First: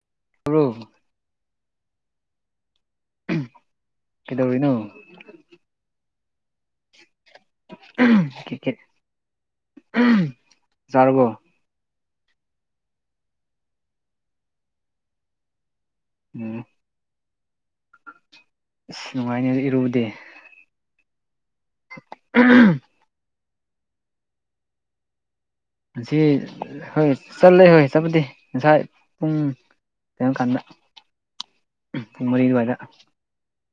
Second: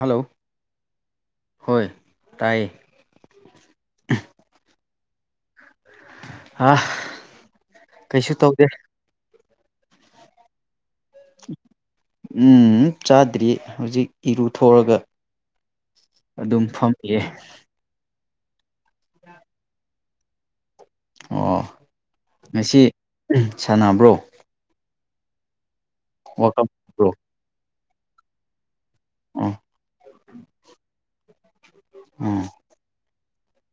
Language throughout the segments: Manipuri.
ꯍꯜꯂꯣ ꯁꯨꯛ ꯍꯣꯏ ꯇꯥꯏꯌꯦ ꯀꯩꯗꯧꯔꯤꯅꯣ ꯑ ꯀꯩꯁꯨ ꯇꯧꯗꯦ ꯇꯥꯔꯕꯣ ꯎꯝ ꯆꯥꯗ꯭ꯔꯤ ꯍꯧꯖꯤꯛ ꯏꯔꯨꯊ ꯊꯣꯛꯑꯒ ꯎꯝ ꯑꯗꯨꯝ ꯐꯝꯃꯤꯌꯦ ꯑꯁ ꯅꯨꯡꯉꯥꯏꯅꯦ ꯏꯔꯨꯗꯦ ꯑꯣ ꯉꯁꯤ ꯁꯥꯟꯅꯕ꯭ꯔꯣ ꯑꯁꯤ ꯋꯥꯀꯞ ꯍꯣꯏ ꯕ꯭ꯔꯣ ꯆꯠꯂꯦ ꯍꯣꯏ ꯆꯠꯄꯗꯤ ꯉꯁꯥꯏ ꯄꯨꯡ ꯑꯣ ꯀꯩꯅꯣ ꯀꯥꯟꯗ ꯄꯨꯡ ꯑꯣ ꯃꯔꯤ ꯑꯗꯨꯋꯥꯏꯗ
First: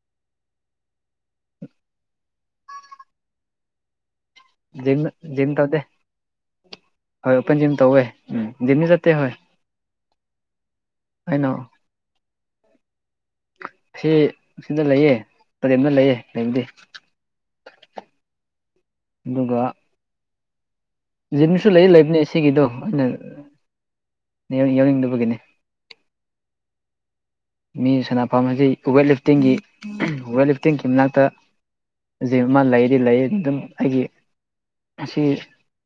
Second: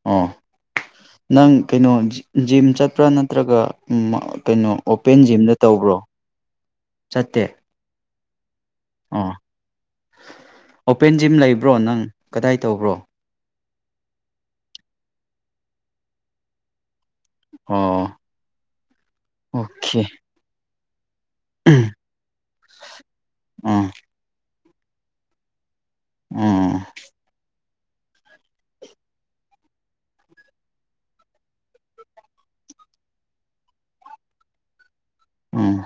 ꯑꯣ ꯅꯪ ꯀꯩꯅꯣ ꯖꯤꯝ ꯆꯠꯄ꯭ꯔꯥ ꯅꯠꯇ꯭ꯔꯒ ꯀꯩꯅꯣ ꯖꯤꯝ ꯑꯣꯄꯦꯟ ꯖꯤꯝ ꯖꯤꯝꯗ ꯇꯧꯗꯦ ꯇꯧꯕ꯭ꯔꯣ ꯍꯣꯏ ꯆꯠꯇꯦ ꯑꯣꯄꯟ ꯖꯤꯝ ꯇꯧꯋꯦ ꯑꯣ ꯍꯣꯏ ꯑꯣꯄꯦꯟ ꯖꯤꯝ ꯑꯩꯅ ꯂꯩꯕ꯭ꯔꯣ ꯅꯪ ꯀꯗꯥꯏ ꯇꯧꯕ꯭ꯔꯣ ꯁꯤ ꯗ ꯂꯩꯌꯦ ꯔꯦꯟꯗ ꯂꯩꯌꯦ ꯂꯩꯕꯨꯗꯤ ꯑꯣ ꯑꯗꯨꯒ ꯑꯣꯀꯦ ꯖꯤꯝꯁꯨ ꯂꯩ ꯂꯩꯕꯅꯦ ꯁꯤꯒꯤꯗꯣ ꯑꯩꯅ ꯑꯣ ꯌꯥꯎꯅꯤꯡꯗꯕꯒꯤꯅꯦ ꯎꯝ ꯃꯤ ꯁꯟꯅꯐꯝ ꯑꯁꯤ ꯋꯦꯠ ꯂꯤꯐꯇꯤꯡꯒꯤ ꯋꯦꯠ ꯂꯤꯐꯇꯤꯡꯒꯤ ꯃꯅꯥꯛꯇ [unintelligible] ꯂꯩꯗꯤ ꯂꯩ ꯑꯗꯨꯝ ꯑꯩꯒꯤ ꯑꯁꯤ ꯎꯝ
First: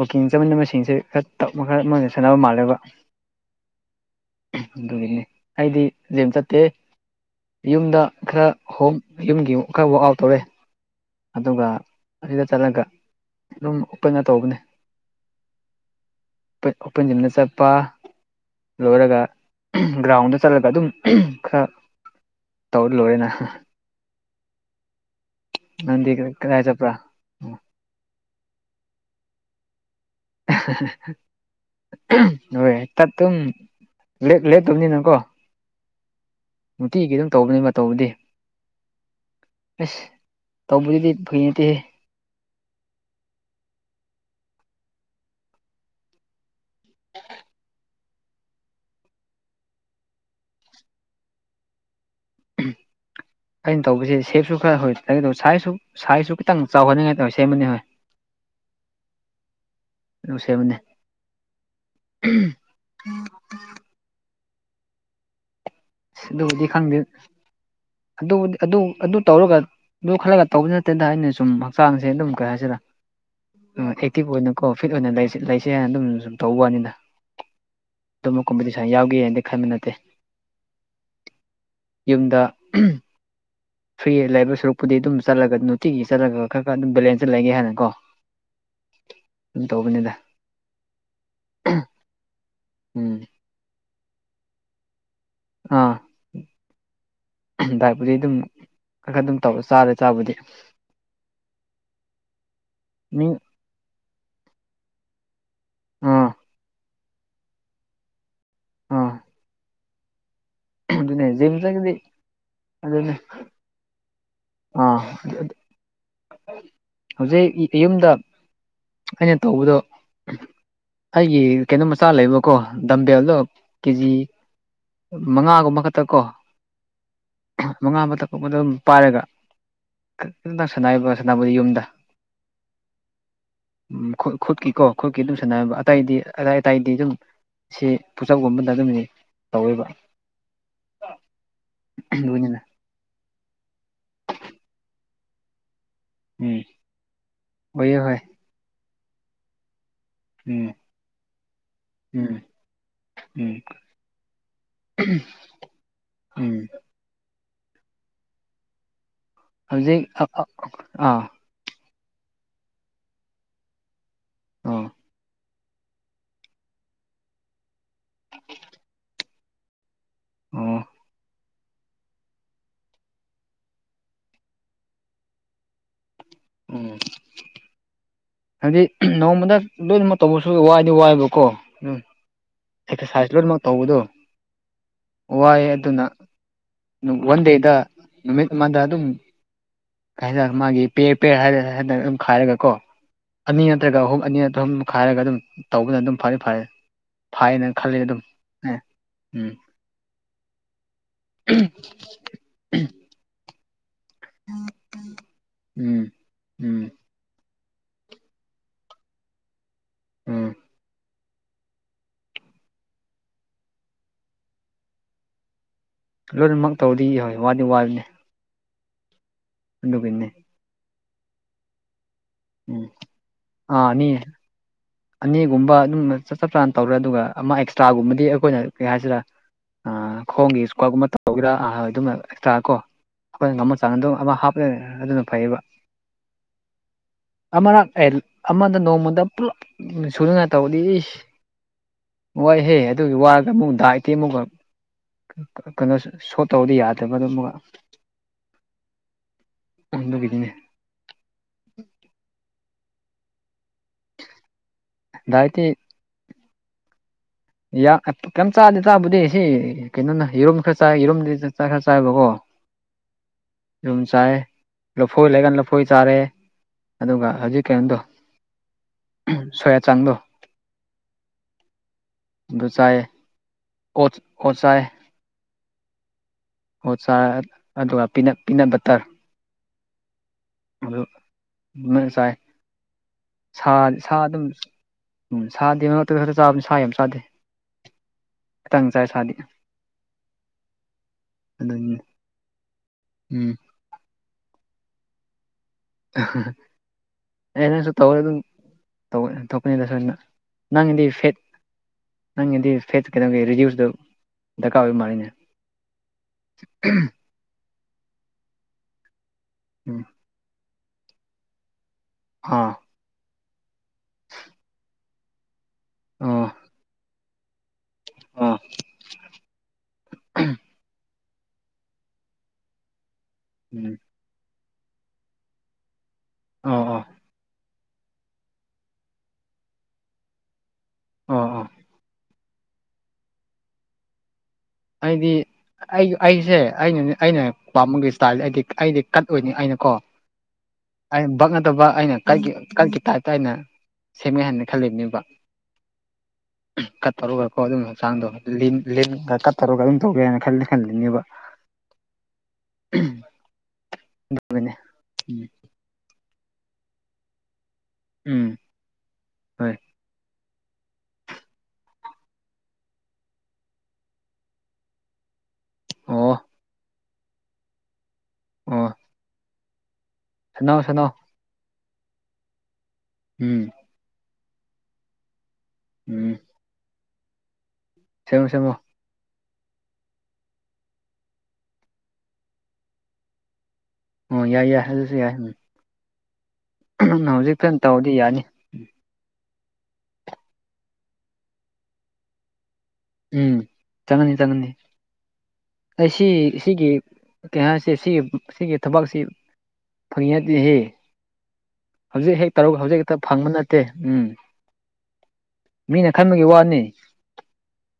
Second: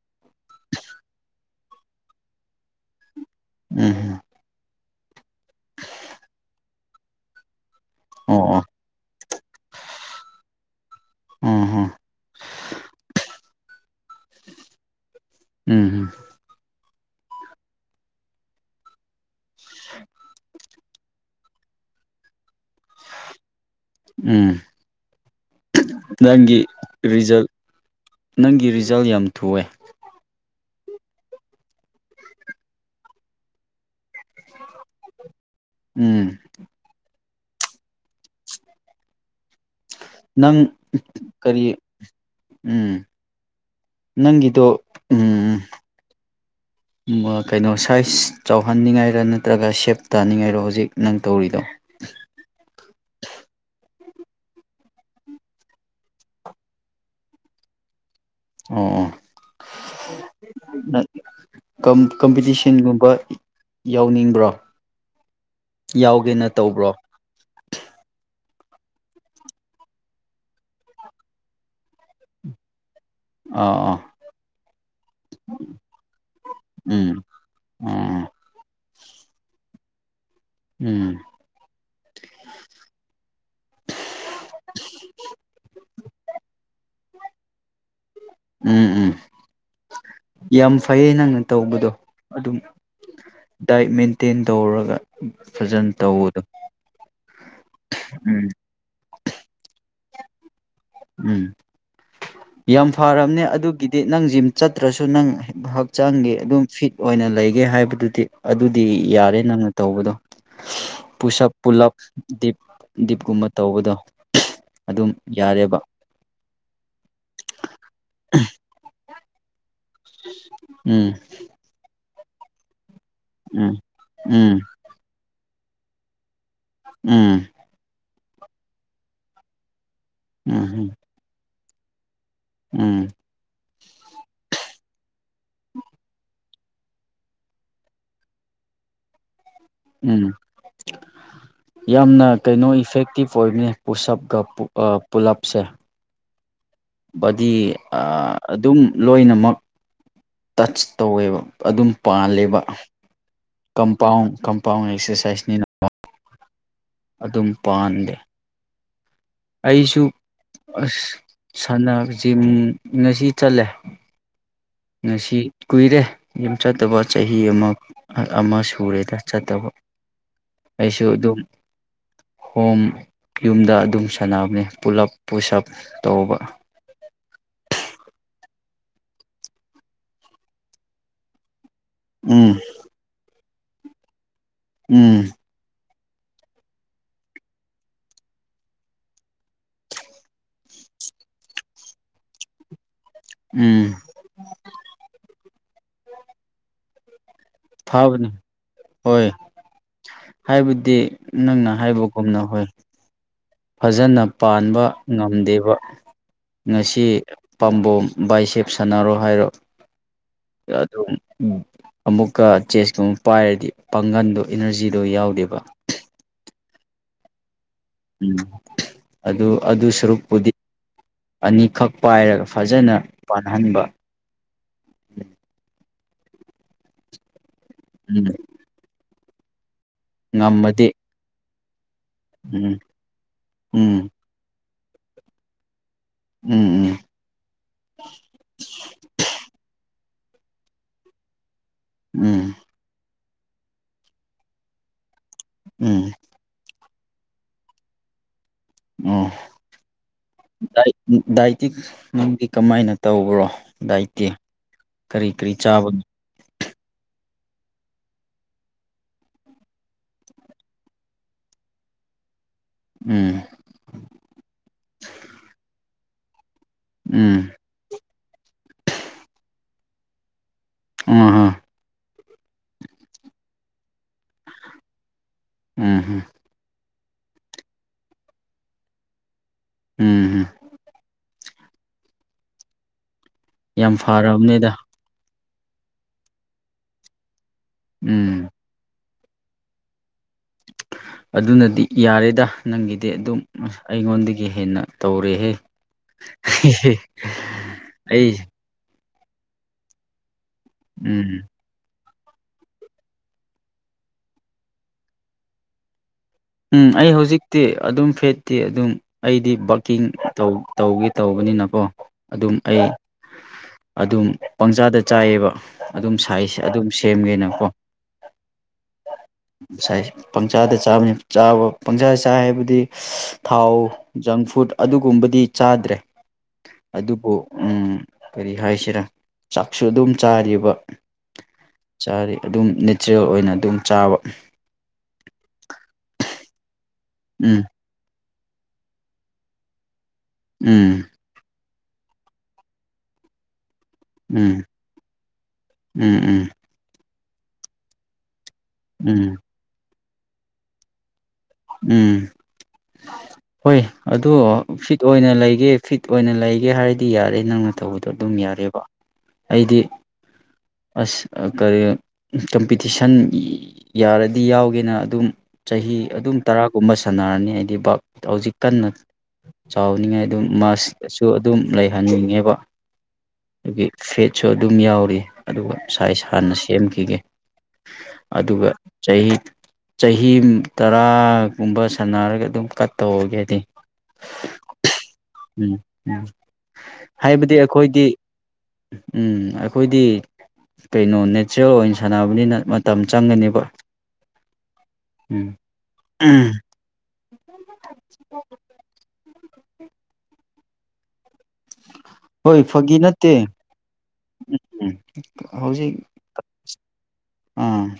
ꯋꯥꯛꯀꯤꯡ ꯆꯠꯃꯤꯟꯕꯁꯤꯡꯁꯦ ꯈꯔꯞ ꯈꯔ ꯃꯣꯏꯒꯥ ꯁꯥꯟꯅꯕ ꯃꯥꯜꯂꯦꯕ ꯎꯝ ꯑꯗꯨꯒꯤꯅꯤ ꯑꯩꯗꯤ ꯖꯤꯝ ꯆꯠꯇꯦꯍꯦ ꯌꯨꯝꯗ ꯑꯣ ꯈꯔ ꯑꯣ ꯍꯣꯝ ꯌꯨꯝꯒꯤꯃꯨꯛ ꯈꯔ ꯋꯥꯛ ꯑꯥꯎꯠ ꯇꯧꯔꯦ ꯑꯗꯨꯒ ꯎꯝ ꯑꯗꯨꯗ ꯆꯠꯂꯒ ꯑꯗꯨꯝ ꯀꯩꯅꯣ ꯇꯧꯕꯅꯦ ꯎꯝ ꯎꯝ ꯄꯟ ꯑꯣꯄꯟ ꯖꯤꯝꯗ ꯆꯠꯄ ꯂꯣꯏꯔꯒ ꯒ꯭ꯔꯥꯎꯟꯗ ꯆꯠꯂꯒ ꯑꯗꯨꯝ ꯈꯔ ꯇꯧ ꯂꯣꯏꯅ ꯎꯝ ꯅꯪꯗꯤ ꯅꯪꯒꯤ ꯀꯗꯥꯏ ꯆꯠꯄ꯭ꯔꯥ ꯔꯤꯖꯜ ꯅꯪꯒꯤ ꯔꯤꯖꯜ ꯌꯥꯝ ꯊꯨꯑꯦ [inaudible] ꯍꯣꯏ ꯇꯠꯇꯝ ꯂꯦꯛ ꯂꯦꯞꯇꯕꯅꯤꯅ ꯀꯣ ꯎꯝ ꯅꯨꯡꯇꯤꯒꯤ ꯑꯗꯨꯝ ꯇꯧꯕꯅꯦꯕ ꯇꯧꯕꯗꯤ ꯑꯁ ꯅꯪ ꯇꯧꯕꯗꯨꯗꯤ ꯐꯒꯤ ꯅꯠꯇꯦꯍꯦ ꯀꯔꯤ ꯎꯝ ꯅꯪꯒꯤꯗꯣ ꯎꯝ ꯎꯝ ꯑ ꯀꯩꯅꯣꯁꯦ ꯁꯥꯏꯖ ꯆꯥꯎꯍꯟꯅꯤꯡꯉꯥꯏꯔ ꯅꯠꯇ꯭ꯔꯒ ꯁꯦꯞ ꯇꯥꯅꯤꯡꯉꯥꯏꯔꯣ ꯍꯧꯖꯤꯛ ꯅꯪ ꯇꯧꯔꯤꯗꯣ ꯑꯩꯅ ꯇꯧꯕꯁꯦ ꯁꯦꯞꯁꯨ ꯈꯔ ꯍꯣꯏ ꯁꯥꯏꯖꯁꯨ ꯁꯥꯏꯖꯁꯨ ꯈꯤꯇꯪ ꯆꯥꯎꯍꯟꯅꯤꯡꯉꯥꯏ ꯇꯧꯋꯦ ꯁꯦꯝꯕꯅꯤ ꯍꯣꯏ ꯑꯣ ꯑꯗꯨ ꯁꯦꯝꯕꯅꯦ ꯀꯝ ꯀꯝꯄꯤꯇꯤꯁꯟꯒꯨꯝꯕ ꯌꯥꯎꯅꯤꯡꯕ꯭ꯔꯣ ꯌꯥꯎꯒꯦꯅ ꯑꯗꯨꯕꯨꯗꯤ ꯇꯧꯕ꯭ꯔꯣ ꯈꯪꯗꯦ ꯑꯗꯨꯕꯨꯗꯤ ꯑꯗꯨ ꯑꯗꯨ ꯇꯧꯔꯒ ꯑꯗꯨ ꯈꯜꯂꯒ ꯇꯧꯕ ꯅꯠꯇꯦꯗ ꯑꯩꯅ ꯁꯨꯝ ꯍꯛꯆꯥꯡꯁꯦ ꯑꯗꯨꯝ ꯀꯩ ꯍꯥꯏꯁꯤꯔ ꯑꯥ ꯑꯥ ꯑꯦꯛꯇꯤꯚ ꯑꯣꯏꯅꯀꯣ ꯐꯤꯠ ꯑꯣꯏꯅ ꯂꯩꯁꯦ ꯂꯩꯁꯦ ꯍꯥꯏꯅ ꯑꯗꯨꯝ ꯁꯨꯝ ꯇꯧꯋꯥꯅꯤꯗ ꯎꯝ [inaudible] ꯑꯗꯨꯝꯕ ꯀꯝꯄꯤꯇꯤꯁꯟ ꯌꯥꯎꯒꯦꯅꯗꯤ ꯈꯟꯕꯅꯠꯇꯦ ꯎꯝ ꯌꯨꯝꯗ [unintelligible] ꯐ꯭ꯔꯤ ꯂꯩꯕ ꯁꯔꯨꯛꯄꯨꯗꯤ ꯑꯗꯨꯝ ꯆꯠꯂꯒ ꯅꯨꯡꯇꯤꯒꯤ ꯆꯠꯂꯒ ꯈꯔ ꯈꯔ ꯑꯗꯨ ꯕꯦꯂꯦꯟꯁꯦ ꯂꯩꯒꯦ ꯍꯥꯏꯅ ꯀꯣ ꯎꯝ ꯎꯝ ꯌꯥꯝ ꯐꯩꯌꯦ ꯅꯪꯅ ꯇꯧꯕꯗꯣ ꯑꯗꯨꯝ ꯎꯝ ꯗꯥꯏꯠ ꯃꯦꯟꯇꯦꯟ ꯇꯧꯔꯒ ꯐꯖꯟ ꯑꯥ ꯇꯧꯑꯣ ꯑꯗꯣ ꯗꯥꯏꯠꯄꯨꯗꯤ ꯑꯗꯨꯝ ꯎꯝ ꯈꯔ ꯈꯔ ꯑꯗꯨꯝ ꯇꯧꯔ ꯆꯥꯔꯦ ꯆꯥꯕꯗꯤ ꯎꯝ ꯌꯥꯝ ꯃꯤ ꯐꯔꯝꯅꯦ ꯑꯗꯨꯒꯤ ꯗꯤ ꯅꯪ ꯖꯤꯝ ꯆꯠꯇ꯭ꯔꯁꯨ ꯅꯪ ꯑꯥ ꯍꯛꯆꯥꯡꯒꯤ ꯑꯗꯨꯝ ꯐꯤꯠ ꯑꯣꯏꯅ ꯂꯩꯒꯦ ꯍꯥꯏꯕꯗꯨꯗꯤ ꯑꯗꯨꯗꯤ ꯑꯥ ꯌꯥꯔꯦ ꯅꯪꯅ ꯇꯧꯕꯗꯣ ꯑꯗꯨꯅꯦ ꯄꯨꯁꯞ ꯖꯤꯝ ꯆꯠꯂꯗꯤ ꯄꯨꯜꯂꯞ ꯗꯤꯞ ꯑꯗꯨꯅꯦ ꯗꯤꯞꯀꯨꯝꯕ ꯇꯧꯕꯗꯣ ꯑꯥ ꯑꯗꯨꯝ ꯌꯥꯔꯦꯕ ꯍꯧꯖꯤꯛ [unintelligible] ꯌꯨꯝꯗ ꯑꯩꯅ ꯇꯧꯕꯗꯣ ꯎꯝ ꯑꯩꯒꯤ ꯀꯩꯅꯣ ꯃꯆꯥ ꯂꯩꯕꯀꯣ ꯗꯝꯕꯦꯜꯗꯣ ꯎꯝ ꯀꯦꯖꯤ ꯎꯝ ꯃꯉꯥꯒꯨꯝꯕ ꯈꯛꯇ ꯀꯣ ꯎꯝ ꯃꯉꯥ ꯑꯃ [unintelligible] ꯄꯥꯏꯔꯒ ꯈꯟꯅꯥ ꯎꯝ ꯁꯟꯅꯩꯕ ꯁꯥꯅꯕꯨꯗꯤ ꯌꯨꯝꯗ ꯎꯝ ꯎꯝ ꯈꯨ ꯈꯨꯠꯀꯤꯀꯣ ꯈꯨꯠꯀꯤ ꯑꯗꯨꯝ ꯁꯥꯟꯅꯕ ꯑꯇꯩꯗꯤ ꯑꯇꯩꯇꯩꯗꯤ ꯑꯗꯨꯝ ꯁꯤ ꯄꯨꯁꯞꯀꯨꯝꯕꯗ ꯑꯗꯨꯝꯅꯤ ꯇꯧꯋꯦꯕ ꯎꯝ ꯌꯥꯝꯅ ꯂꯣꯏꯅꯅ ꯀꯩꯅꯣ ꯏꯐꯦꯛꯇꯤꯞ ꯐꯣꯏꯕꯅꯦ ꯄꯨꯁꯞ ꯀ ꯑꯥ ꯄꯨꯜꯂꯞꯁꯦ ꯎꯝ ꯕꯗꯤ ꯑꯣꯏꯌꯦ ꯍꯣꯏ ꯑꯗꯨꯝ ꯂꯣꯏꯅꯃꯛ ꯎꯝ ꯇꯆ ꯇꯧꯋꯦꯕ ꯑꯗꯨꯝ ꯎꯝ ꯄꯥꯜꯂꯦꯕ ꯎꯝ ꯀꯝꯄꯥꯎꯟ ꯀꯝꯄꯥꯎꯟ ꯑꯦꯛꯁꯔꯁꯥꯏꯁꯅꯤꯅ ꯎꯝ ꯑꯗꯨꯝ ꯄꯥꯟꯗꯦ ꯍꯧꯖꯤꯛ ꯑꯩꯁꯨ ꯑꯥ ꯑꯁ ꯑꯥ ꯁꯥꯟꯁꯤꯝ ꯉꯁꯤ ꯆꯠꯂꯦ ꯑꯥ ꯉꯁꯤ ꯀꯨꯏꯔꯦ ꯌꯨꯝ ꯆꯠꯇꯕ ꯆꯍꯤ ꯑꯃ ꯑꯃ ꯁꯨꯔꯦꯗ ꯆꯠꯇꯕ ꯎꯝ ꯑꯩꯁꯨ ꯑꯗꯨꯝ ꯍꯣꯝ ꯌꯨꯝꯗ ꯑꯗꯨꯝ ꯁꯥꯟꯅꯕꯅꯦ ꯄꯨꯂꯞ ꯄꯨꯁꯞ ꯇꯧꯕ ꯎꯝ ꯍꯥꯏꯗꯤ ꯅꯣꯡꯃꯗ ꯂꯣꯏꯅꯃꯛ ꯇꯧꯕꯁꯨ ꯋꯥꯏꯗꯤ ꯋꯥꯏꯕꯀꯣ ꯎꯝ ꯎꯝ ꯑꯦꯛꯁꯔꯁꯥꯏꯖ ꯂꯣꯏꯅꯃꯛ ꯇꯧꯕꯗꯣ ꯎꯝ ꯋꯥꯏꯑꯦ ꯑꯗꯨꯅ ꯋꯥꯟ ꯗꯦꯗ ꯅꯨꯃꯤꯠ ꯑꯃꯗ ꯑꯗꯨꯝ ꯍꯟꯗꯛ ꯃꯥꯒꯤ ꯄꯦꯔ ꯄꯦꯔ ꯍꯥꯏꯗ ꯍꯟꯗꯛ ꯑꯗꯨꯝ ꯈꯥꯏꯔꯒ ꯀꯣ ꯑꯅꯤ ꯎꯝ ꯅꯠꯇ꯭ꯔꯒ ꯑꯍꯨꯝ ꯑꯅꯤ ꯑꯗꯨꯍꯨꯝ ꯈꯥꯏꯔꯒ ꯑꯗꯨꯝ ꯇꯧꯕꯅ ꯑꯗꯨꯝ ꯐꯔ ꯐꯔ ꯐꯥꯏꯅ ꯈꯜꯂꯤ ꯑꯗꯨꯝ ꯐꯥꯕꯅꯤ ꯍꯣꯏ ꯎꯝ ꯍꯥꯏꯕꯗꯤ ꯅꯪꯅ ꯍꯥꯏꯕꯒꯨꯝꯅ ꯍꯣꯏ ꯐꯖꯅ ꯄꯥꯟꯕ ꯉꯝꯗꯦꯕ ꯎꯝ ꯎꯝ ꯉꯁꯤ ꯄꯥꯝꯕꯣꯝ ꯕꯥꯏꯁꯦꯞ ꯁꯥꯟꯅꯔꯣ ꯍꯥꯏꯔꯣ ꯎꯝ ꯑꯗꯨꯝ ꯎ ꯑꯃꯨꯛꯀ ꯆꯦꯁꯀꯨꯝꯕ ꯄꯥꯏꯔꯗꯤ ꯄꯥꯡꯒꯟꯗꯣ ꯏꯅꯔꯖꯤꯗꯣ ꯌꯥꯎꯗꯦꯕ ꯂꯣꯏꯅꯃꯛ ꯇꯧꯗꯤ ꯌꯥꯍꯣꯏ ꯋꯥꯅꯤ ꯋꯥꯕꯅꯦ ꯎꯝ ꯑꯗꯨ ꯑꯗꯨ ꯑꯗꯨꯒꯤꯅꯦ ꯁꯔꯨꯛꯄꯨꯗꯤ ꯑꯅꯤꯈꯛ ꯄꯥꯏꯔꯒ ꯎꯝ ꯐꯖꯅ ꯄꯥꯟꯅꯍꯟꯕ ꯑꯥ ꯑꯅꯤ ꯑꯅꯤꯒꯨꯝꯕ ꯑꯗꯨꯝ ꯆꯞ ꯆꯞ ꯆꯥꯅ ꯇꯧꯔꯦ ꯑꯗꯨꯒ ꯑꯃ ꯑꯦꯛꯁꯇ꯭ꯔꯥꯒꯨꯝꯕꯗꯤ ꯎꯝ ꯑꯩꯈꯣꯏꯅ ꯀꯩ ꯍꯥꯏꯁꯤꯔꯥ ꯑ ꯈꯣꯡꯒꯤ ꯉꯝꯃꯗꯤ ꯁꯀꯒꯨꯝꯕ ꯇꯧꯒꯦꯔꯥ ꯑꯗꯨꯝ ꯑꯦꯛꯁꯇ꯭ꯔꯥ ꯀꯣ ꯎꯝ ꯑꯩꯈꯣꯏꯅ ꯉꯝꯝꯕꯜ ꯆꯥꯡ ꯎꯝ ꯑꯗꯨ ꯑꯃ ꯍꯥꯞꯂꯦ ꯑꯗꯨꯅ ꯐꯩꯌꯦꯕ ꯎꯝ ꯎꯝ ꯑꯃꯅꯛ ꯑꯦ ꯑꯃꯗ ꯅꯣꯡꯃꯗ ꯄꯨꯜꯂꯞ ꯁꯨꯗꯉꯥꯏ ꯇꯧꯗꯤ ꯎꯝ ꯋꯥꯏꯍꯦ ꯑꯗꯨꯒꯤ ꯋꯥꯔꯒ ꯑꯃꯨꯛ ꯗꯥꯏꯇꯦ ꯑꯃꯨꯛ ꯀꯩꯅꯣ ꯎꯝ ꯎꯝ ꯁꯣꯠ ꯇꯧꯕꯗꯤ ꯌꯥꯗꯕ ꯑꯗꯨ ꯑꯃꯒ ꯎꯝꯥꯏ ꯗꯥꯏꯇꯤ ꯅꯪꯗꯤ ꯀꯃꯥꯏꯅ ꯇꯧꯕ꯭ꯔꯣ ꯗꯥꯏꯇꯤ ꯀꯔꯤ ꯀꯔꯤ ꯗꯥꯏꯠꯇꯤ ꯆꯥꯕꯅꯣ ꯌꯥ ꯀꯆꯥ ꯂꯤꯇꯥ ꯨꯙꯦꯍꯤ ꯀꯩꯅꯣ ꯌꯦꯔꯨꯝ ꯈꯔ ꯆꯥꯏ ꯌꯦꯔꯨꯝꯗꯤ ꯆ ꯆꯥ ꯈꯔ ꯆꯥꯏꯕꯀꯣ ꯎꯝ ꯌꯨꯝ ꯆꯥꯏ ꯂꯐꯣꯏ ꯂꯩꯒꯥꯟ ꯂꯐꯣꯏ ꯆꯥꯔꯦ ꯑꯗꯨꯒ ꯎꯝ ꯍꯧꯖꯤꯛ ꯀꯩꯅꯣꯗꯣ ꯁꯣꯌꯥ ꯆꯥꯡꯗꯣ ꯑꯍ ꯑꯗꯨ ꯆꯥꯏ ꯀꯣꯠ ꯀꯣꯠꯆꯥꯏ ꯎꯝꯝ ꯑꯣ ꯆꯥ ꯑꯗꯨꯒ ꯄꯤꯅ ꯄꯤꯅ ꯕꯇꯔ ꯎꯝ ꯍꯝ ꯑꯗꯨꯟꯅ ꯆꯥꯏ ꯁꯥ ꯌꯥꯝ ꯁꯥ ꯑꯗꯨꯝ ꯐꯔꯕꯅꯦꯗ ꯎꯝ ꯁꯥꯗꯦ ꯃꯔꯛꯇ ꯈꯛꯇ ꯆꯥꯕꯅꯤ ꯁꯥ ꯌꯥꯝ ꯆꯥꯗꯦ ꯎꯝ ꯇꯪ ꯆꯥꯏ ꯁꯥꯗꯤ ꯑꯗꯨꯅꯗꯤ ꯑꯗꯨꯅꯤ ꯌꯥꯔꯦꯗ ꯅꯪꯒꯤꯗꯤ ꯑꯗꯨꯝ ꯎꯝ ꯑꯩꯉꯣꯟꯗꯒꯤ ꯍꯦꯟꯅ ꯇꯧꯔꯦꯍꯦ ꯑꯦꯅꯁꯨ ꯇꯧꯔ ꯑꯩ ꯑꯗꯨ ꯊꯣꯛꯄꯅꯤꯗꯁꯨ ꯅꯪꯗꯤ ꯎꯝ ꯐꯦꯠ ꯅꯪꯒꯤꯗꯤ ꯐꯦꯠꯁ ꯀꯩꯩꯅꯧꯒꯤ ꯔꯤꯗ꯭ꯌꯨꯁꯇ ꯗꯔꯀꯥꯔ ꯑꯣꯏꯕ ꯃꯥꯜꯂꯤꯅꯦ ꯎꯝ ꯑꯩ ꯍꯧꯖꯤꯛꯇꯤ ꯑꯗꯨꯝ ꯐꯦꯠꯇꯦ ꯑꯗꯨꯝ ꯑꯩꯗꯤ ꯎꯝ ꯕꯥꯛꯀꯤꯡ ꯇꯧ ꯇꯧꯒ ꯇꯧꯕꯅꯤꯅꯀꯣ ꯑꯗꯨꯝ ꯑꯥ ꯑꯩ ꯑꯗꯨꯝ ꯄꯪꯖꯥꯗ ꯆꯥꯏꯌꯦꯕ ꯑꯗꯨꯝ ꯑꯣ ꯁꯥꯏꯖ ꯑꯗꯨꯝ ꯁꯦꯝꯒꯦꯅꯀꯣ ꯑꯥ ꯉꯁꯥꯏ ꯄꯪꯆꯥꯗ ꯆꯥꯕꯅꯤ ꯆꯥꯕ ꯄꯪꯁꯥ ꯆꯥ ꯍꯥꯏꯕꯗꯤ ꯊꯥꯎ ꯎꯝ ꯖꯪ ꯐꯨꯗ ꯑꯗꯨꯒꯨꯝꯕꯗꯤ ꯆꯥꯗ꯭ꯔꯦ ꯑꯣ ꯑꯣ ꯑꯗꯨꯕꯨ ꯎꯝ ꯀꯔꯤ ꯍꯥꯏꯁꯤꯔꯥ ꯆꯥꯛꯁꯨ ꯑꯗꯨꯝ ꯆꯥꯔꯤꯕ ꯑꯥ ꯑꯥ ꯆꯥꯔꯦ ꯑꯗꯨꯝ ꯃꯦꯆꯤꯑꯣꯔ ꯑꯣꯏꯅ ꯑꯗꯨꯝ ꯆꯥꯕ ꯍꯥꯏꯗꯤ ꯑꯩ ꯑꯩꯁꯦ ꯑꯩꯅ ꯑꯩꯅ ꯎꯝ ꯄꯥꯃꯨꯡꯒꯤ ꯏꯁꯇꯥꯏꯜꯁ ꯑꯩꯗꯤ ꯑꯩꯗꯤ ꯀꯠ ꯑꯣꯏꯅꯤ ꯑꯩꯅ ꯀꯣ ꯎꯝ ꯑꯩꯅ ꯕꯛꯅꯗꯕ ꯑꯩꯅ ꯀ ꯀꯒꯤ ꯇꯥꯏꯞꯇ ꯑꯩꯅ ꯁꯦꯝꯃꯦ ꯎꯝ ꯍꯥꯏꯅ ꯈꯜꯂꯤꯝꯅꯤꯕ ꯎꯝ ꯎꯝ ꯀꯠ ꯇꯧꯔꯒꯀꯣ ꯑꯗꯨꯝꯕ ꯍꯛꯆꯥꯡꯗꯣ ꯎꯝ ꯀꯠ ꯇꯧꯔꯒ ꯑꯗꯨꯝ ꯇꯧꯒꯦ ꯍꯥꯏꯅ ꯈ ꯈꯟꯜꯂꯤꯅꯦꯕ ꯎꯝ ꯍꯣꯏ ꯑꯣ ꯑꯗꯨꯒꯅꯦ ꯐꯤꯠ ꯑꯣꯏꯅ ꯎꯝ ꯂꯩꯒꯦ ꯐꯤꯠ ꯑꯣꯏꯅ ꯂꯩꯒꯦ ꯍꯥꯏꯔꯗꯤ ꯌꯥꯔꯦ ꯅꯪꯅ ꯇꯧꯕꯗꯣ ꯑꯗꯨꯝ ꯎꯝ ꯌꯥꯔꯦꯕ ꯍꯣꯏ ꯑꯩꯗꯤ ꯑꯁ ꯀꯔꯤ ꯀꯝꯄꯤꯇꯤꯁꯟ ꯌꯥꯔꯗꯤ ꯌꯥꯎꯒꯦꯅ ꯑꯗꯨꯝ ꯆꯍꯤ ꯑꯣ ꯑꯗꯨꯝ ꯇꯔꯥꯒꯨꯝꯕ ꯁꯥꯟꯅꯔꯅꯤ ꯍꯥꯏꯗꯤ ꯕꯥ ꯍꯧꯖꯤꯛ ꯑꯣ ꯀꯟꯅ ꯆꯥꯎꯅꯤꯡꯉꯥꯏ ꯑꯗꯨꯝ ꯁꯥꯟꯅꯧ ꯁꯥꯟꯅꯧ ꯃꯁꯇꯁꯨ ꯑꯗꯨꯝ ꯂꯩꯍꯟꯅꯤꯡꯉꯦꯕ ꯎꯝ ꯑꯗꯒꯤ ꯐꯦꯠꯁꯨ ꯑꯗꯨꯝ ꯌꯥꯎꯔꯤ ꯑꯗꯨꯒ ꯁꯥꯏꯖ ꯎꯝ ꯍꯥꯟꯅ ꯁꯦꯝꯈꯤꯒꯦ ꯁꯦꯝꯃꯣ ꯑꯗꯨꯒ ꯁꯦꯝꯃꯣ ꯆꯍꯤ ꯆꯍꯤ ꯇꯔꯥ ꯀꯨꯝꯕ ꯁꯥꯟꯅꯔꯒ ꯑꯗꯨꯝ ꯀꯠ ꯇꯧꯍꯒꯦꯗꯤ ꯑꯣ ꯌꯥꯏ ꯌꯥꯏ ꯑꯗꯨꯁꯨ ꯌꯥꯏ ꯎꯝ ꯎꯝ ꯍꯥꯏꯕꯗꯤ ꯍꯧꯖꯤꯛꯇ ꯑꯩꯈꯣꯏꯗꯤ ꯇꯧꯔꯗꯤ ꯌꯥꯅꯤ ꯎꯝ ꯑꯩꯈꯣꯏꯗꯤ ꯀꯩꯅꯣ ꯅꯦꯆꯔꯦꯜ ꯑꯣꯏꯅ ꯁꯥꯟꯅꯕꯅꯤꯅ ꯃꯇꯝ ꯎꯝ ꯆꯪꯒꯅꯦꯕ ꯆꯪꯉꯅꯤ ꯆꯪꯉꯅꯤ ꯎꯝ ꯁꯤ ꯁꯤꯒꯤ ꯀꯩ ꯍꯥꯏꯁꯤꯦ ꯁꯤꯒꯤ ꯁꯤꯒꯤ ꯊꯕꯛꯁꯤ ꯐꯪꯉꯉꯗꯦ ꯍꯧꯖꯤꯛ ꯍꯦꯛ ꯍꯣꯏ ꯇꯧꯔꯒ ꯐꯥꯒꯤ ꯍꯧꯖꯤꯛ ꯍꯦꯛꯇ ꯅꯠꯇꯦ ꯐꯪꯕ ꯅꯠꯇꯦ ꯎꯝ ꯃꯤꯅ ꯈꯟꯕꯒꯤ ꯋꯥꯅꯤ ꯎꯝ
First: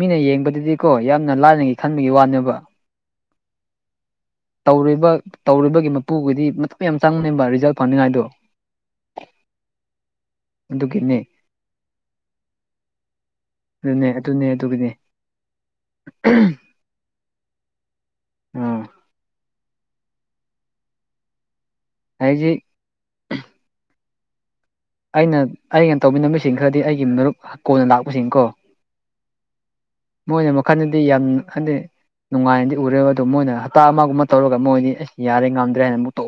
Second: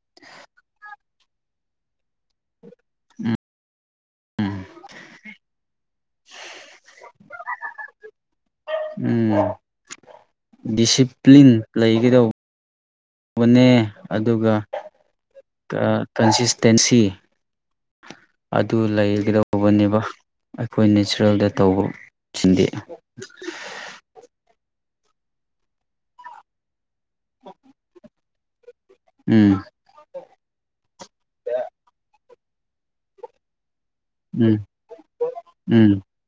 ꯃꯤꯅ ꯌꯦꯡꯕꯗꯨꯗꯤꯀꯣ ꯌꯥꯝꯅ ꯂꯥꯏꯅꯒꯤ ꯈꯟꯕꯒꯤ ꯋꯥꯅꯦꯕ ꯎꯝ ꯇꯧꯔꯤꯕ ꯇꯧꯔꯤꯕꯒꯤ ꯃꯄꯨꯒꯤꯗꯤ ꯃꯇꯝ ꯌꯥꯝ ꯆꯪꯅꯦꯕ ꯔꯤꯖꯜ ꯐꯅꯤꯡꯉꯥꯏꯗꯣ ꯎꯝ ꯑꯗꯨꯒꯤꯅꯦ ꯗꯤꯁꯤꯄ꯭ꯂꯤꯟ ꯂꯩꯒꯗꯧꯕ ꯑꯣꯅꯦ ꯑꯗꯨꯅꯦ ꯑꯗꯨꯅꯦ ꯑꯗꯨꯒ ꯑꯗꯨꯒꯤꯅꯦ ꯀꯟꯁꯤꯁꯇꯦꯟꯁꯤ ꯑꯗꯨ ꯑꯥ ꯂꯩꯒꯗꯧꯕꯅꯦꯕ ꯑꯩꯈꯣꯏ ꯅꯦꯆꯔꯦꯜꯗ ꯍꯧꯖꯤꯛ ꯇꯧꯕꯁꯤꯡꯗꯤ [unintelligible] ꯑꯩꯅ ꯑꯩꯅ ꯇꯧꯃꯤꯟꯅꯃꯤꯁꯤꯡ ꯈꯔꯗꯤ ꯑꯩꯒꯤ ꯃꯔꯨꯞ ꯀꯣꯟꯅ ꯂꯥꯛꯄꯁꯤꯡꯀꯣ ꯎꯝ ꯃꯣꯏꯅ ꯃꯈꯟꯗꯗꯤ ꯌꯥꯝ ꯍꯥꯏꯗꯤ ꯅꯨꯡꯉꯥꯏꯅꯗꯤ ꯎꯔꯦꯕ ꯑꯗꯣ ꯃꯣꯏꯅ ꯍꯞꯇꯥ ꯑꯃꯒꯨꯝꯕ ꯇꯧꯔꯒ ꯎꯝ ꯃꯣꯏꯗꯤ ꯑꯁ ꯌꯥꯔꯦ ꯉꯝꯗ꯭ꯔꯦ ꯎꯝ ꯍꯥꯏꯅ ꯑꯃꯨꯛ ꯇ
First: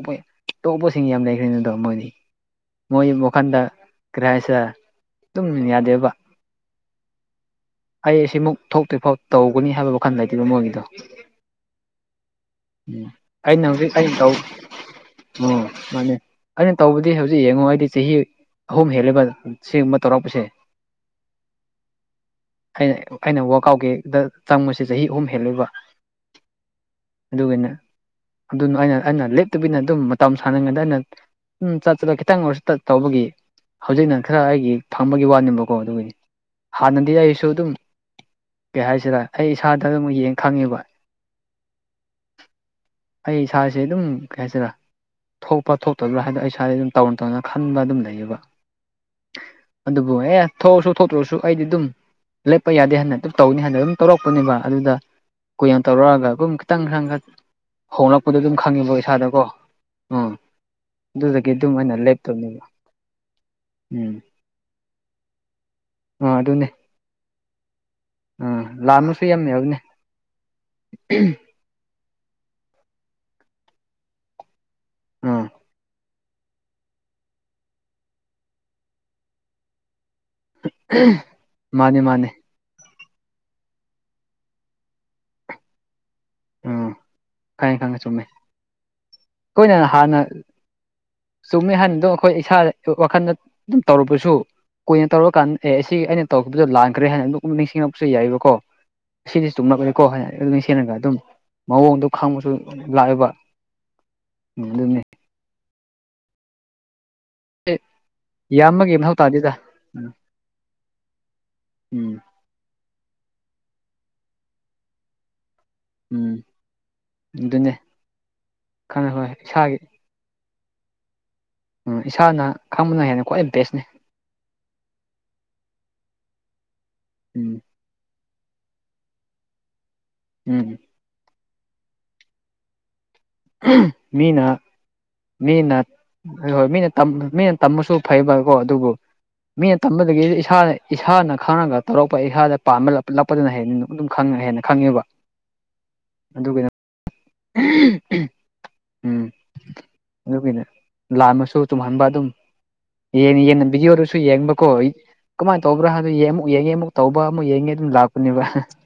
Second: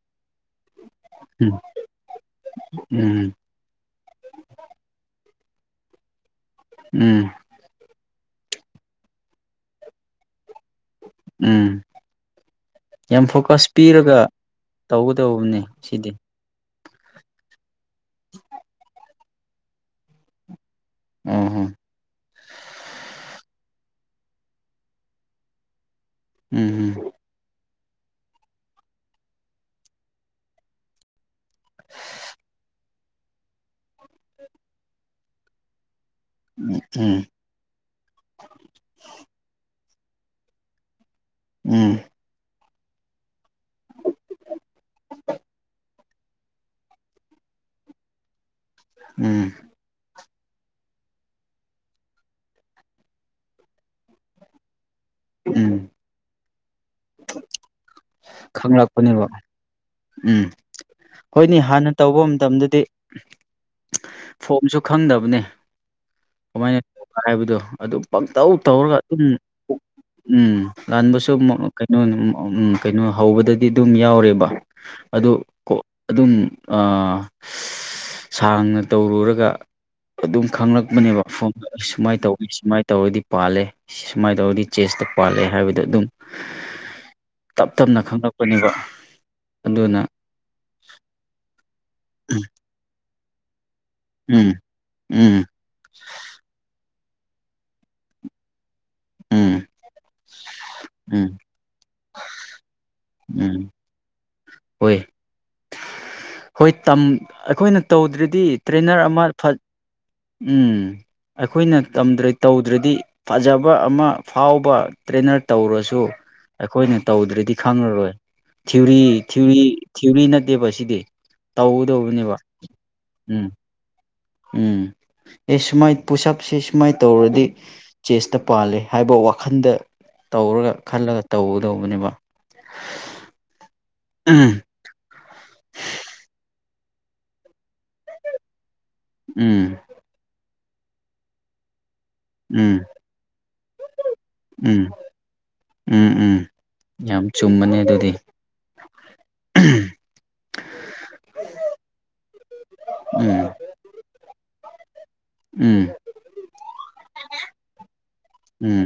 ꯇꯣꯛꯄꯁꯤꯡ ꯌꯥꯝ ꯎꯝ ꯂꯩꯈ꯭ꯔꯦꯅ ꯑꯗꯣ ꯃꯣꯏꯗꯤ ꯎꯝ ꯑꯩꯟꯗ ꯀ꯭ꯔꯤ ꯍꯥꯏꯁꯤꯔꯥ ꯑꯗꯨꯝ ꯌꯥꯗꯦꯕ ꯎꯝ ꯑꯩ ꯑꯁꯤꯃꯨꯛ ꯊꯣꯛꯇ꯭ꯣꯏꯐꯥꯎ ꯇꯧꯒꯅꯤ ꯍꯥꯏꯕ ꯋꯥꯈꯜ ꯂꯩꯇꯦꯕ ꯃꯣꯏꯒꯤꯗꯣ ꯎꯝ ꯎꯝ ꯌꯥꯝ ꯐꯣꯀꯁ ꯑꯩꯅ ꯍꯧꯖꯤꯛ ꯑꯩꯅ ꯄꯤꯔꯒ ꯇꯧ ꯇꯧꯒꯗꯧꯕꯅꯦ ꯎꯝ ꯁꯤꯗꯤ ꯃꯥꯅꯦ ꯑꯩꯅ ꯇꯧꯕꯗꯤ ꯍꯧꯖꯤꯛ ꯌꯦꯡꯉꯨ ꯍꯥꯏꯗꯤ ꯆꯍꯤ ꯑꯍꯨꯝ ꯍꯦꯜꯂꯦꯕ ꯁꯤꯒꯨꯝꯕ ꯇꯧꯔꯛꯄꯁꯦ ꯑꯣ ꯍꯣ ꯑꯩꯅ ꯑꯩꯅ ꯋꯥ ꯀꯥꯎꯒꯦꯗ ꯆꯪꯕꯁꯦ ꯆꯍꯤ ꯑꯍꯨꯝ ꯍꯦꯜꯂꯣꯏꯕ ꯎꯝ ꯑꯗꯨꯒꯅ ꯑꯗꯨꯅ ꯑꯩꯅ ꯑꯩꯅ ꯂꯦꯞꯇꯕꯤꯅ ꯑꯗꯨꯝ ꯃꯇꯝ ꯁꯥꯟꯅꯉꯗ ꯑꯩꯅ ꯆꯠ ꯆꯂ ꯈꯤꯇꯪ ꯑꯣꯏꯔꯁꯨ ꯇꯧꯕꯒꯤ ꯍꯧꯖꯤꯛꯅ ꯈꯔ ꯑꯩꯒꯤ ꯐꯪꯕꯒꯤ ꯋꯥꯅꯤꯡꯕꯀꯣ ꯑꯗꯨꯒꯤꯅꯤ ꯎꯝ ꯍꯥꯟꯅꯗꯤ ꯎꯝ ꯑꯩꯁꯨ ꯑꯗꯨꯝ ꯀꯩ ꯍꯥꯏꯁꯤꯔ ꯑꯩ ꯏꯁꯥꯗ ꯑꯗꯨꯝ ꯌꯦꯡ ꯈꯪꯉꯦꯕ ꯎꯝ ꯑꯩ ꯏꯁꯥꯁꯦ ꯑꯗꯨꯝ ꯀꯩ ꯍꯥꯏꯁꯤꯔ ꯊꯣꯛꯄ꯭ꯔꯥ ꯊꯣꯛꯇꯕ꯭ꯔꯥ ꯍꯥꯏꯕꯗꯣ ꯑꯩ ꯏꯁꯥꯗ ꯑꯗꯨꯝ ꯇꯧꯅ ꯇꯧꯅ ꯈꯟꯕ ꯑꯗꯨꯝ ꯂꯩꯌꯦꯕ ꯎꯝ ꯑꯗꯨꯕꯨ ꯑꯦ ꯊꯣꯛꯑꯁꯨ ꯊꯣꯛꯇ꯭ꯔꯨꯔꯁꯨ ꯑꯩꯗꯤ ꯑꯗꯨꯝ ꯂꯦꯞꯄ ꯌꯥꯗꯦ ꯍꯥꯏꯅ ꯑꯗꯨꯞ ꯇꯧꯅꯤ ꯍꯥꯏꯅ ꯑꯗꯨꯝ ꯇꯧꯔꯛꯄꯅꯦꯕ ꯑꯗꯨꯗ ꯎꯝ ꯀꯨꯌꯥꯟ ꯇꯧꯔꯛꯑꯒ ꯑꯗꯨꯨꯝ ꯈꯤꯇꯪ ꯪ ꯍꯣꯡꯂꯛꯄꯗꯣ ꯑꯗꯨꯝ ꯈꯪꯉꯤꯕꯣ ꯈꯪꯂꯛꯄꯅꯦꯕ ꯏꯁꯥꯗꯀꯣ ꯎꯝ ꯑꯗꯨꯗꯒꯤ ꯍꯣꯏꯅꯦ ꯑꯗꯨꯝ ꯍꯥꯟꯅ ꯑꯩꯅ ꯂꯦꯞ ꯇꯧꯕ ꯃꯇꯝꯗꯗꯤ ꯐꯣꯝꯁꯨ ꯈꯪꯗꯕꯅꯦ ꯑꯥ ꯑꯗꯨꯅꯦ ꯀꯃꯥꯏꯅ ꯇ ꯍꯥꯏꯕꯗꯣ ꯑꯗꯨꯝ ꯄꯪꯇꯧ ꯑꯥ ꯇꯧꯔꯒ ꯑꯗꯨꯝ ꯂꯥꯟꯕꯁꯨ ꯌꯥꯝ ꯌꯥꯎꯕꯅꯦ ꯎꯝ ꯂꯥꯟꯕꯕꯁꯨ ꯀꯩꯅꯣ ꯎꯝ ꯀꯩꯅꯣ ꯍꯧꯕꯗꯗꯤ ꯑꯗꯨꯝ ꯌꯥꯎꯔꯦꯕ ꯑꯗꯣ ꯑꯥ ꯀꯣ ꯑꯗꯨꯝ ꯁꯥꯡꯅ ꯇꯧꯔꯨꯔꯒ ꯑꯗꯨꯝ ꯈꯪꯂꯛꯄꯅꯦꯕ ꯐꯣꯟ ꯑꯩ ꯃꯥꯅꯦ ꯁꯨꯃꯥꯏꯅ ꯃꯥꯅꯦ ꯇꯧꯋꯤ ꯁꯨꯃꯥꯏꯅ ꯇꯧꯔꯗꯤ ꯄꯥꯜꯂꯦ ꯁꯨꯃꯥꯏꯅ ꯇꯧꯔꯗꯤ ꯆꯦꯁꯇ ꯄꯥꯜꯂꯦ ꯍꯥꯏꯕꯗꯣ ꯑꯗꯨꯝ ꯑꯥ ꯇꯞ ꯈꯪꯉꯦ ꯈꯪꯉꯦ ꯇꯞꯅ ꯆꯨꯝꯃꯦ ꯈꯪꯂꯛꯄꯅꯦꯕ ꯑꯩꯈꯣꯏꯅ ꯑꯗꯨꯅ ꯍꯥꯟꯅ ꯆꯨꯝꯃꯦ ꯍꯥꯏꯅꯗꯣ ꯑꯩꯈꯣꯏ ꯏꯁꯥꯗ ꯋꯥꯈꯜꯗ ꯑꯗꯨꯝ ꯇꯧꯔꯨꯕꯁꯨ ꯎꯝ ꯀꯨꯏꯅ ꯎꯝ ꯇꯧꯔꯀꯥꯟꯗ ꯑꯦ ꯑꯁꯤ ꯑꯩꯅ ꯇꯧꯈꯤꯕꯗꯣ ꯂꯥꯟꯈ꯭ꯔꯦ ꯍꯥꯏꯅ ꯑꯃꯨꯛ ꯅꯤꯡꯁꯤꯡꯂꯛꯄꯁꯨ ꯌꯥꯏꯌꯦꯕꯀꯣ ꯑꯁꯤꯗꯤ ꯎꯝ ꯇꯨꯝꯂꯛꯈꯅꯤꯀꯣ ꯍꯥꯏꯗꯤ ꯑꯗꯨꯝ ꯁꯦꯂꯒ ꯑꯗꯨꯝ ꯎꯝ ꯃꯑꯣꯡꯗꯣ ꯈꯪꯕꯁꯨ ꯂꯥꯛꯏꯕ ꯎꯝ ꯍꯣꯏ ꯑꯗꯨꯃꯤ ꯑꯩꯈꯣꯏꯅ ꯇꯧꯗ꯭ꯔꯗꯤ ꯌꯥꯝꯕꯒꯤ ꯇ꯭ꯔꯦꯟꯅꯔ ꯃꯊꯧ ꯑꯃ ꯐ ꯇꯥꯗꯦꯗ ꯎꯝ ꯎꯝ ꯑꯩꯈꯣꯏꯅ ꯎꯝ ꯇꯝꯗ꯭ꯔꯦ ꯇꯧꯗ꯭ꯔꯗꯤ ꯐꯖꯕ ꯑꯃ ꯐꯥꯎꯕ ꯇ꯭ꯔꯦꯅꯔ ꯇꯧꯔꯁꯨ ꯇꯨ ꯎꯝ ꯑꯩꯈꯣꯏꯅ ꯇꯧꯗ꯭ꯔꯗꯤ ꯑꯗꯨꯅꯦ ꯈꯪꯂꯉꯔꯣꯏ ꯊꯤꯎꯔꯤ ꯈꯪꯉꯦ ꯍꯣꯏ ꯊꯤꯎꯔꯤ ꯏꯁꯥꯒꯤ ꯊꯤꯌꯨꯔꯤ ꯅꯠꯇꯦ ꯁꯤꯗꯤ ꯎꯝ ꯇꯧꯒꯗꯧꯕꯅꯦꯕ ꯏꯁꯥꯅ ꯈꯪꯕꯅ ꯍꯦꯟꯅ ꯈ꯭ꯋꯥꯏ ꯎꯝ ꯕꯦꯁꯅꯤ ꯎꯝ ꯑꯦ ꯁꯨꯃꯥꯏ ꯄꯨꯁꯞꯁꯦ ꯁꯨꯃꯥꯏꯅ ꯇꯧꯔꯗꯤ ꯎꯝ ꯆꯦꯁꯇ ꯄꯥꯜꯂꯤꯦ ꯍꯥꯏꯕ ꯋꯥꯈꯟꯗ ꯎꯝ ꯇꯧꯔꯒ ꯈꯜꯂꯒ ꯇꯧꯒꯗꯧꯕꯅꯦꯕ ꯃꯤꯅꯥ ꯎꯝ ꯃꯤꯅ ꯍꯣꯏ ꯃꯤꯅ ꯃꯤꯅ ꯇꯝꯕꯁꯨ ꯐꯩꯕꯀꯣ ꯑꯗꯨꯕꯨ ꯃꯤꯅ ꯎꯝ ꯇꯝꯕꯗꯒꯤ ꯏꯁꯥꯅ ꯏꯁꯥꯅ ꯈꯥꯡꯉꯒ ꯇꯧꯔꯛꯄ ꯑꯩꯍꯥꯗ ꯎꯝ ꯄꯥꯟꯕꯥ ꯂꯛꯄꯗꯅ ꯍꯦꯟꯅ ꯑꯗꯨꯝ ꯍꯦꯟꯅ ꯎꯝ ꯈꯪꯉꯦꯕ ꯎꯝ ꯎꯝ ꯑꯗꯨꯅ ꯌꯥꯝ ꯆꯨꯝꯕꯅꯦ ꯑꯗꯨꯗꯤ ꯑꯗꯨꯒꯤꯅꯦ ꯂꯥꯟ ꯃꯁꯨ ꯇꯨꯝꯍꯟꯕ ꯑꯗꯨꯝ ꯌꯦꯟ ꯎꯝ ꯌꯦꯟꯅ ꯚꯤꯗꯤꯌꯣꯗꯨꯁꯨ ꯌꯦꯡꯕꯀꯣ ꯀꯃꯥꯏꯅ ꯎꯝ ꯇꯧꯕ꯭ꯔꯥ ꯍꯥꯏ ꯑꯃꯨꯛ ꯌꯦꯡꯉꯦ ꯑꯃꯨꯛ ꯇꯧꯕ ꯑꯃꯨꯛ ꯌꯦꯡꯉꯦ ꯑꯗꯨꯝ ꯂꯥꯛꯄꯅꯦꯕ ꯎꯝ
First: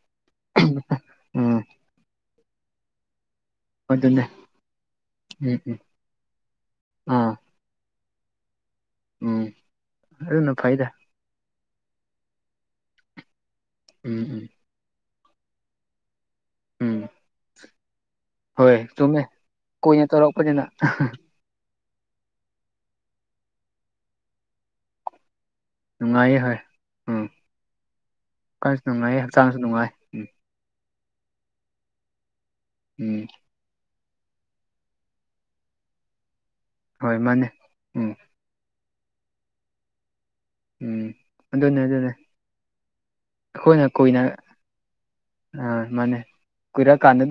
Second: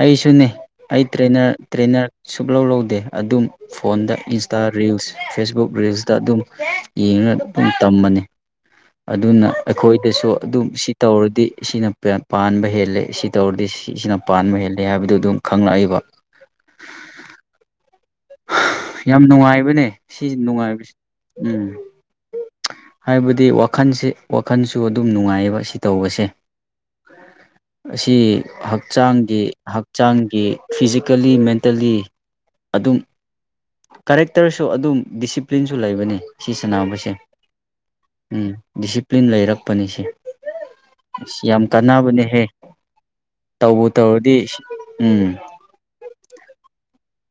ꯑꯩꯁꯨꯅꯦ ꯑꯩ ꯇꯦ ꯎꯝ ꯇ꯭ꯔꯦꯅꯔ ꯁꯨꯞꯛ ꯂꯧꯧ ꯂꯧꯗꯦ ꯑꯗꯨꯝ ꯐꯣꯟꯗ ꯑꯗꯨꯅꯦ ꯏꯟꯁꯇꯥ ꯔꯤꯜꯁ ꯎꯝ ꯐꯦꯁꯕꯨꯛ ꯎꯝ ꯔꯤꯜꯁꯇ ꯑꯗꯨꯝ ꯑꯥ ꯌꯦꯡꯉꯒ ꯑꯗꯨꯝ ꯇꯝꯕꯅꯤ ꯎꯝ ꯑꯗꯨꯅ ꯑꯩꯈꯣꯏꯗꯁꯨ ꯑꯗꯨꯅ ꯑꯗꯨꯝ ꯐꯩꯗ ꯁꯤ ꯇꯧꯔꯗꯤ ꯁꯤꯅ ꯄꯥꯟꯕ ꯍꯦꯜꯂꯦ ꯁꯤ ꯇꯧꯔꯗꯤ ꯁꯤ ꯁꯤꯅ ꯎꯝ ꯎꯝ ꯄꯥꯟꯕ ꯍꯦꯜꯂꯦ ꯍꯥꯏꯕꯗꯨ ꯑꯗꯨꯝ ꯈꯪꯂꯛꯏꯕ ꯎꯝ ꯍꯣꯏ ꯆꯨꯝꯃꯦ ꯌꯥꯝ ꯅꯨꯡꯉꯥꯏꯕꯅꯦ ꯀꯨꯏꯅ ꯁꯤꯁꯤ ꯇꯧꯔꯛꯄꯅꯤꯅ ꯅꯨꯡꯉꯥꯏꯕꯁꯦ ꯎꯝ ꯍꯥꯏꯕꯗꯤ ꯋꯥꯈꯜꯁꯦ ꯋꯥꯈꯜꯁꯨ ꯑꯗꯨꯝ ꯅꯨꯡꯉꯥꯏꯑꯕ ꯁꯤ ꯇꯧꯕꯁꯦ ꯅꯨꯡꯉꯥꯏꯌꯦ ꯍꯣꯏ ꯎꯝ ꯑꯁꯤ ꯀꯥꯟꯁꯨ ꯅꯨꯡꯉꯥꯏꯌꯦ ꯍꯛꯆꯥꯡꯒꯤ ꯍꯛꯆꯥꯡꯁꯨ ꯅꯨꯡꯉꯥꯏ ꯎꯝ ꯍꯛꯆꯥꯡꯒꯤ ꯐꯤꯖꯤꯀꯦꯜꯂꯤ ꯃꯦꯟꯇꯦꯜꯂꯤ ꯑꯗꯨꯝ ꯎꯝ ꯀꯔꯦꯛꯇꯔꯁꯨ ꯑꯗꯨꯝ ꯗꯤꯁꯤꯄ꯭ꯂꯤꯟꯁꯨ ꯂꯩꯕꯅꯤ ꯁꯤ ꯁꯥꯟꯅꯕꯁꯦ ꯍꯣꯏ ꯃꯥꯅꯦ ꯎꯝ ꯗꯤꯁꯤꯄ꯭ꯂꯤꯟ ꯂꯩꯔꯛꯄꯅꯤ ꯁꯤꯦ ꯎꯝ ꯑ ꯌꯥꯝ ꯑꯗꯨꯅꯦ ꯑꯗꯨꯅꯦ ꯀꯥꯟꯅꯕꯅꯦꯍꯦ ꯇꯧꯕꯨ ꯇꯧꯔꯗꯤ ꯎꯝ ꯑ ꯃꯅꯦ ꯀꯨꯔꯛ ꯑ ꯀꯥꯟꯅꯗ ꯑꯗꯨꯝ